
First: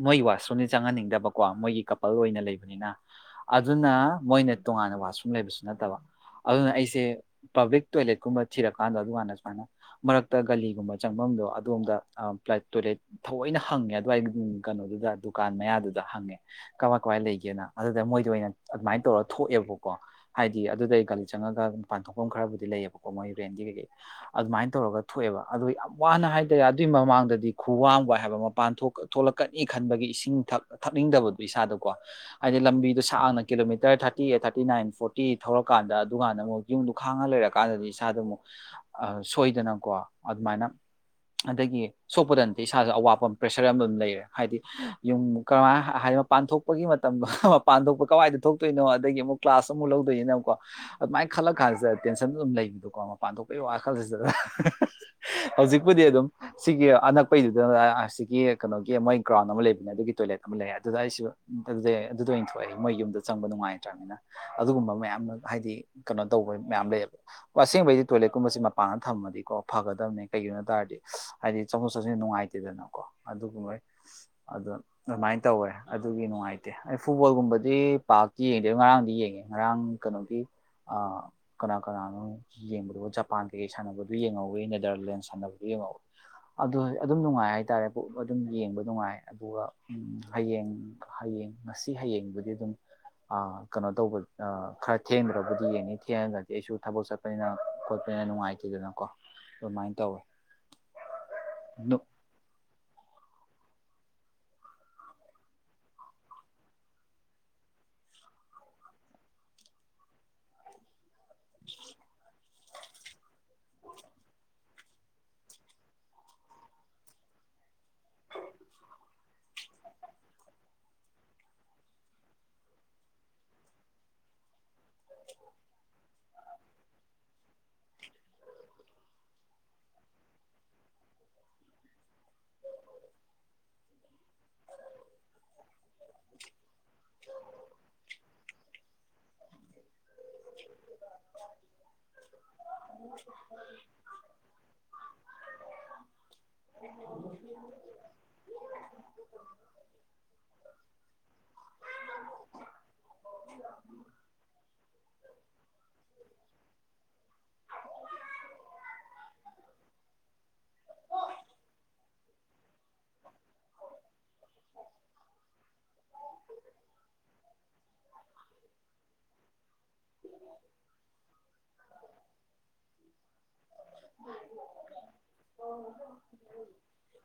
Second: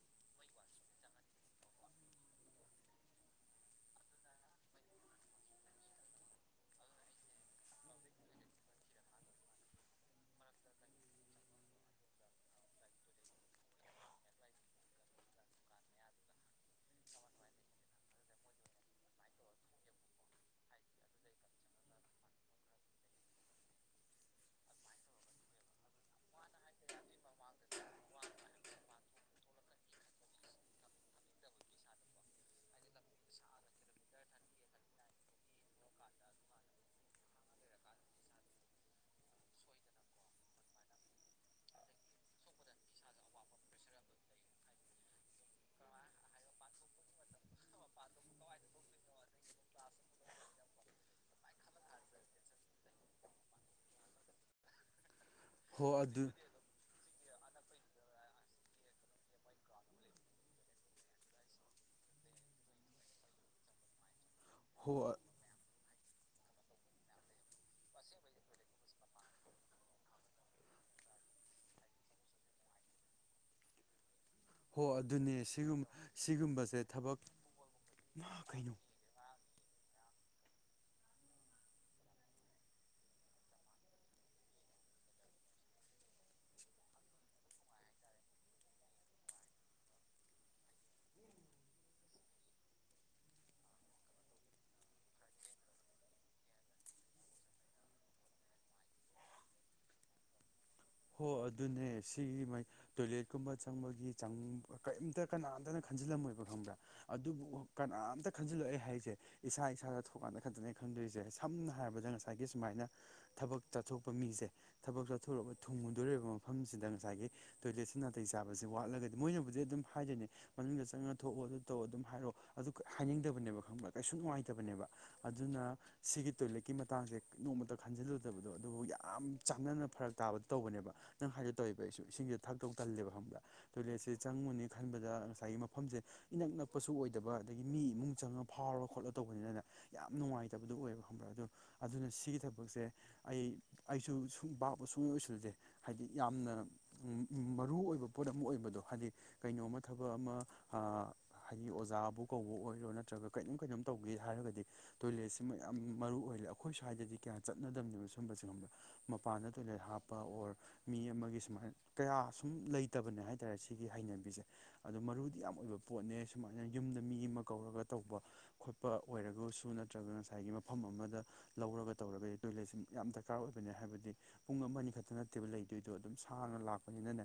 ꯃꯣꯏꯒꯤ ꯋꯥꯁꯔꯨꯝꯁꯦ ꯆꯪꯍꯟꯅꯤꯡꯗꯕꯀꯣ ꯃꯣꯏꯒꯤ ꯀꯄꯜ ꯑꯣꯏꯅ ꯂꯩꯕꯅꯤꯅ ꯑꯗꯨꯅ ꯃꯣꯏꯅ ꯇꯣꯉꯥꯟꯅ ꯋꯥꯁꯔꯨꯝ ꯂꯩꯕꯁꯨ ꯅꯠꯇꯕ ꯑꯗꯨꯅ ꯑꯩꯁꯦ ꯄꯕ꯭ꯂꯤꯛ ꯇꯣꯏꯂꯦꯠꯀꯨꯝꯕ ꯊꯤꯔꯀꯥꯟꯗ ꯑꯗꯨꯀꯥꯟꯗ ꯁꯨꯃꯥꯏꯅ ꯃꯔꯛꯇ ꯒꯂꯤꯒꯨꯝꯕ ꯆꯪꯐꯝꯗꯣ ꯑꯗꯣꯝꯗ ꯇꯣꯏꯂꯦꯠ ꯊꯑꯣꯏꯅ ꯍꯪꯉꯦ ꯑꯗꯨꯋꯥꯏ ꯀꯩꯅꯣꯗꯨꯗ ꯗꯨꯀꯥꯟ ꯃꯌꯥꯗꯨꯗ ꯍꯪꯉꯦ ꯀꯃꯥꯏ ꯀꯃꯏ ꯂꯩꯒꯦꯅ ꯑꯗꯨꯗ ꯃꯣꯏꯗ ꯑꯣꯏꯅ ꯑꯗꯨꯃꯥꯏꯅ ꯇꯧꯔ ꯊꯣꯛꯑꯦꯕꯀꯣ ꯍꯥꯏꯗꯤ ꯑꯗꯨꯗꯩ ꯒꯥꯔꯤ ꯆꯪꯉꯒ ꯃꯄꯥꯟ ꯊꯣꯛꯐꯝ ꯈꯔꯕꯨꯗꯤ ꯂꯩꯌꯦꯕꯀꯣ ꯃꯣꯏ ꯔꯦꯟꯗꯤ ꯀꯩꯀꯩ ꯑꯗꯨꯃꯥꯏꯅ ꯇꯧꯔꯒ ꯊꯣꯛꯑꯦꯕ ꯑꯗꯨꯗꯣ ꯌꯥꯝ ꯋꯥꯅ ꯍꯥꯏꯇꯥꯔꯦ ꯑꯗꯨꯏ ꯃꯃꯥꯡꯗꯗꯤ ꯍꯋꯥꯡꯕ ꯍꯥꯏꯕ ꯃꯄꯥꯟ ꯊꯣꯛ ꯊꯣꯛꯂꯛꯀꯅꯤ ꯈꯟꯕꯒꯤ ꯏꯁꯤꯡ ꯊꯛꯅꯤꯡꯗꯕꯗꯨꯣ ꯏꯁꯥꯗꯀꯣ ꯍꯥꯏꯗꯤ ꯂꯝꯕꯤꯗꯣ ꯁꯥꯡꯅ kilometre thirty eight thirty nine forty ꯊꯧꯔꯀꯥꯟꯗ ꯑꯗꯨꯀꯥꯟꯗ ꯑꯃꯨꯛ ꯌꯨꯝꯗꯨ ꯈꯥꯡꯉ ꯂꯩꯔꯀꯥꯟꯗꯗꯤ ꯏꯁꯥꯗ ꯑꯃꯨꯛ ꯁꯣꯏꯗꯅꯀꯣ ꯑꯗꯨꯃꯥꯏꯅ ꯑꯗꯒꯤ ꯁꯣꯄꯗꯟ ꯏꯁꯥꯁꯨ ꯑꯋꯥꯠꯄ ꯑꯃ ꯄ꯭ꯔꯦꯁꯔ ꯑꯃ ꯑꯗꯨꯝ ꯂꯩꯔꯦ ꯍꯥꯏꯗꯤ ꯌꯨꯝ ꯀꯃꯥꯏ ꯍꯥꯏꯗꯤ ꯃꯄꯥꯟ ꯊꯣꯛꯄꯒꯤ ꯃꯇꯝꯗꯣ ꯃꯄꯥꯟ ꯊꯣꯛꯄ ꯀꯋꯥꯏꯗ ꯊꯣꯛꯇꯣꯏꯅꯣ ꯑꯗꯒꯤ ꯑꯃꯨꯛ ꯀ꯭ꯂꯥꯁ ꯑꯃꯨꯛ ꯂꯧꯗꯣꯏꯅꯣꯀꯣ ꯑꯗꯨꯃꯥꯏꯅ ꯈꯜꯂ ꯀꯥꯟꯁꯤꯗ ꯇꯦꯟꯁꯟ ꯑꯗꯨꯝ ꯂꯩꯕꯗꯣꯀꯣ ꯃꯄꯥꯟ ꯊꯣꯛꯄꯒꯤ ꯋꯥꯈꯜꯁꯤꯗ ꯍꯣ ꯍꯧꯖꯤꯛꯄꯨꯗꯤ ꯑꯗꯨ ꯑꯗꯨꯝ ꯁꯤꯒꯤ ꯑꯅꯛꯄꯩꯗꯨꯗ ꯑꯁꯤꯒꯤ ꯀꯩꯅꯣꯒꯤ ꯃꯣꯏ ꯒ꯭ꯔꯥꯎꯟ ꯑꯃ ꯂꯩꯕꯅꯦ ꯑꯗꯨꯒꯤ ꯇꯣꯏꯂꯦꯠ ꯑꯃ ꯂꯩꯦ ꯑꯗꯨꯗ ꯑꯩꯁꯨ ꯑꯗꯨꯗꯩ ꯑꯗꯨꯗ ꯑꯣꯏꯅ ꯊꯣꯛꯑꯏ ꯃꯣꯏ ꯌꯨꯝꯗ ꯆꯪꯕ ꯅꯨꯡꯉꯥꯏꯇ꯭ꯔꯕꯅꯤꯅ ꯑꯗꯨꯒꯨꯝꯕ ꯍꯣ ꯃꯌꯥꯝ ꯍꯥꯏꯗꯤ ꯀꯩꯅꯣ ꯇꯧꯕ ꯃꯌꯥꯝ ꯂꯩꯌꯦꯕ ꯑꯁꯦꯡꯕꯩꯗꯤ ꯇꯣꯏꯂꯦꯠ ꯀꯨꯝꯕꯁꯤꯦ ꯃꯄꯥꯟꯗ ꯊꯝꯃꯗꯤꯀꯣ ꯐꯒꯗꯕꯅꯦ ꯀꯩꯒꯤꯅꯣ ꯇꯥꯔꯗꯤ ꯍꯥꯏꯗꯤ ꯆꯠꯊꯣꯛ ꯆꯠꯁꯤꯟ ꯅꯨꯡꯉꯥꯏꯇꯦꯗꯅꯀꯣ ꯑꯗꯨꯒꯕꯣꯏ ꯑꯗꯣ ꯍꯣ ꯑꯗꯨꯅꯦ ꯑꯗꯨꯃꯥꯏꯅ ꯇꯧꯋꯦ ꯁꯤꯒꯨꯝ ꯑꯗꯨꯒꯤ ꯅꯨꯡꯉꯥꯏꯇꯦ ꯁꯤꯒꯨꯝꯕꯁꯦ ꯑꯩ ꯊꯕꯛ ꯐꯨꯠꯕꯣꯜꯒꯨꯝꯕꯗꯤ ꯃꯥ ꯄꯥꯔꯀꯤ ꯀꯩꯅꯣ ꯌꯦꯡꯗꯦꯕ ꯉꯔꯥꯡꯗꯤ ꯌꯦꯡꯉꯦ ꯉꯔꯥꯡ ꯀꯩꯅꯣꯒꯤ ꯀꯅꯥ ꯀꯅꯥꯅꯣ ꯌꯦꯡꯕꯗꯨꯣ ꯖꯄꯥꯟ ꯀꯩꯀꯩ ꯁꯥꯟꯅꯕꯗꯨ ꯌꯦꯡꯍꯧꯋꯤ ꯅꯦꯗꯔꯂꯦꯟ ꯁꯥꯟꯅꯕꯗꯨ ꯌꯦꯡꯍꯧꯤ ꯑꯗꯨ ꯑꯗꯨꯝ ꯅꯨꯡꯉꯥꯏ ꯍꯥꯏꯇꯥꯔꯦ ꯄꯨ ꯑꯗꯨꯝ ꯌꯦꯡꯕ ꯅꯨꯡꯉꯥꯏ ꯑꯗꯨꯒ ꯍꯌꯦꯡ ꯍꯌꯦꯡ ꯉꯁꯤ ꯍꯌꯦꯡꯕꯨꯗꯤ ꯑꯗꯨꯝ ꯀꯩꯅꯣ ꯇꯧꯕ ꯈꯔ ꯊꯦꯡꯗ꯭ꯔꯕꯨꯗꯤ ꯌꯦꯡꯅꯤ ꯊꯦꯡꯅꯗ꯭ꯔꯗꯤ ꯑꯩꯁꯨ ꯊꯕꯛ ꯆꯠꯄꯅꯤꯅ ꯈꯣꯠꯄꯅꯤꯅ ꯅꯨꯡꯉꯥꯏꯇꯦꯗꯅꯀꯣ ꯑꯗꯨꯃꯥꯏꯅ ꯇꯧꯋꯦ ꯍꯣ ꯑꯗꯨꯅꯦ ꯁꯤ ꯇꯣꯏ ꯀꯒꯨꯝꯕ ꯆꯪꯕꯒꯤ ꯆꯪ ꯀꯔꯤꯝꯇ ꯀꯅꯥꯝꯇꯅ ꯈꯟꯖꯤꯜꯂꯝꯃꯣꯏꯕ ꯈꯪꯕ꯭ꯔꯥ ꯑꯗꯨꯕꯨ ꯀꯅꯥꯝꯇ ꯈꯟꯖꯤꯜꯂꯛꯑꯦ ꯍꯥꯏꯁꯦ ꯏꯁꯥ ꯏꯁꯥꯗ ꯊꯣꯛꯀꯥꯟꯗ ꯈꯟꯖꯅꯦ ꯈꯪꯗꯣꯏꯦ ꯁꯦ ꯁꯝꯅ ꯍꯥꯏꯔꯕꯗ ꯉꯁꯥꯏꯒꯤ ꯁꯨꯃꯥꯏꯅ ꯊꯕꯛ ꯆꯠꯊꯣꯛꯄ ꯃꯤꯁꯦ ꯊꯕꯛ ꯆꯠꯊꯣꯔꯒ ꯊꯨꯡꯉꯨꯗꯣꯔꯤꯕ ꯃꯐꯝꯁꯤꯗ ꯉꯁꯥꯏꯒꯤ ꯇꯣꯏꯂꯦꯠꯁꯤ ꯅꯥꯇꯩ ꯆꯥꯕꯕꯁꯤ ꯋꯥꯠꯂꯒꯗꯤ ꯃꯣꯏꯅꯕꯨꯗꯤ ꯑꯗꯨꯝ ꯍꯥꯏꯗꯣꯏꯅꯦ ꯃꯅꯨꯡꯗ ꯆꯪꯉ ꯊꯣꯛꯑꯣ ꯑꯗꯨ ꯇꯧ ꯑꯗꯨꯝ ꯍꯥꯏꯔꯛꯑꯣ ꯑꯗꯨ ꯍꯥꯏꯅꯤꯡꯗꯕꯅꯦꯕ ꯈꯪꯕ ꯀꯩꯁꯨ ꯅꯨꯡꯉꯥꯏꯇ ꯕꯅꯦꯕ ꯑꯗꯨꯅ ꯁꯤ ꯇꯣꯏꯦꯀꯤ ꯃꯇꯥꯡꯁꯦꯃ ꯈꯂ ꯐꯠꯇꯕꯗꯣ ꯑꯗꯨꯕꯨ ꯌꯥꯝ ꯆꯥꯡꯅꯅ ꯐꯔꯛ ꯇꯥꯕꯗꯣ ꯇꯧꯕꯅꯦꯕ ꯅꯪ ꯍꯥꯏꯒꯦ ꯇꯧꯦꯕ ꯑꯩꯁꯨ ꯏꯁꯤꯡꯁꯦ ꯊꯛꯇꯧ ꯇꯜꯂꯦꯕ ꯈꯪꯕꯗ ꯇꯣꯏꯂꯦꯠꯁꯦ ꯆꯪꯉꯨꯅꯤ ꯈꯟꯕꯗ ꯉꯁꯥꯏꯒꯤ ꯃꯐꯝꯁꯦ ꯏꯅꯛ ꯅꯛꯄꯁꯨ ꯑꯣꯏꯗꯕ ꯑꯗꯒꯤ ꯃꯤ ꯏꯃꯨꯡ ꯆꯪꯉ ꯐꯥꯎꯔꯒ ꯈꯣꯠꯂꯣ ꯇꯧꯕꯅꯤꯅꯅ ꯌꯥꯝ ꯅꯨꯡꯉꯥꯏꯇꯕꯗꯨꯣ ꯑꯣꯏꯌꯦꯕ ꯈꯪꯕ꯭ꯔꯥ ꯑꯗꯣ ꯑꯗꯨꯅ ꯁꯤꯒꯤ ꯊꯕꯛꯁꯦ ꯑꯩ ꯑꯩꯁꯨ ꯁꯨꯡ ꯁꯨꯡ ꯑꯣꯏꯁꯤꯜꯁꯦ ꯍꯥꯏꯗꯤ ꯌꯥꯝꯅ ꯃꯔꯨ ꯑꯣꯏꯕ ꯄꯣꯠ ꯑꯃ ꯑꯣꯏꯕꯗꯣ ꯍꯥꯏꯗꯤ ꯀꯩꯅꯣꯝꯃ ꯊꯕꯛ ꯑꯃ ꯍꯥꯏꯗꯤ ꯑꯣꯖꯥꯕꯨ ꯀꯧꯕ ꯑꯣꯏꯔꯣ ꯅꯠꯇ꯭ꯔꯒ ꯀꯩꯅꯣꯝ ꯀꯩꯅꯣꯝ ꯇꯧꯒꯦ ꯍꯥꯏꯔꯒꯗꯤ ꯁꯤꯃ ꯌꯥꯝ ꯃꯔꯨ ꯑꯣꯏꯔꯦ ꯑꯩꯈꯣꯏ ꯁ꯭ꯋꯥꯏꯗꯗꯤ ꯀꯌꯥ ꯆꯠꯅꯗꯝꯅꯦꯕ ꯁꯕ ꯃꯄꯥꯟꯗ ꯇꯣꯏꯂꯦꯠ ꯍꯥꯞꯄ ꯑꯣꯔ ꯃꯤ ꯑꯃꯒꯤ ꯁꯨꯃꯥꯏꯅ ꯀꯌꯥ ꯁꯨꯝ ꯂꯩꯇꯕꯅꯦ ꯍꯥꯏꯇꯥꯔꯦ ꯁꯤꯒꯤ ꯍꯩꯅꯕꯤꯁꯦ ꯑꯗꯣ ꯃꯔꯨꯗꯤ ꯌꯥꯝ ꯑꯣꯏꯕ ꯄꯣꯠꯅꯦ ꯁꯨꯃꯥꯏꯅ ꯌꯨꯝꯗ ꯃꯤ ꯑꯃ ꯀꯧꯔꯒ ꯇꯧꯕ ꯈꯣꯠꯄ ꯑꯣꯏꯔꯒꯁꯨ ꯅꯠꯇ꯭ꯔꯒ ꯉꯁꯥꯏꯒꯤ ꯃꯐꯝ ꯑꯃꯗ ꯂꯧꯔꯒ ꯇꯧꯔꯒꯗꯤ ꯇꯣꯏꯂꯦꯠꯁꯤ ꯌꯥꯝ ꯗꯔꯀꯥꯔ ꯑꯣꯏꯕꯅꯦ ꯍꯥꯏꯕꯗꯤ ꯄꯨꯡ ꯑꯃ ꯑꯅꯤ ꯈꯛꯇ ꯅꯠꯇꯦꯕ ꯂꯩꯗꯣꯏꯗꯣ ꯑꯗꯨꯝ ꯁꯥꯡꯅ ꯂꯥꯛꯄꯅꯤꯅꯅꯦ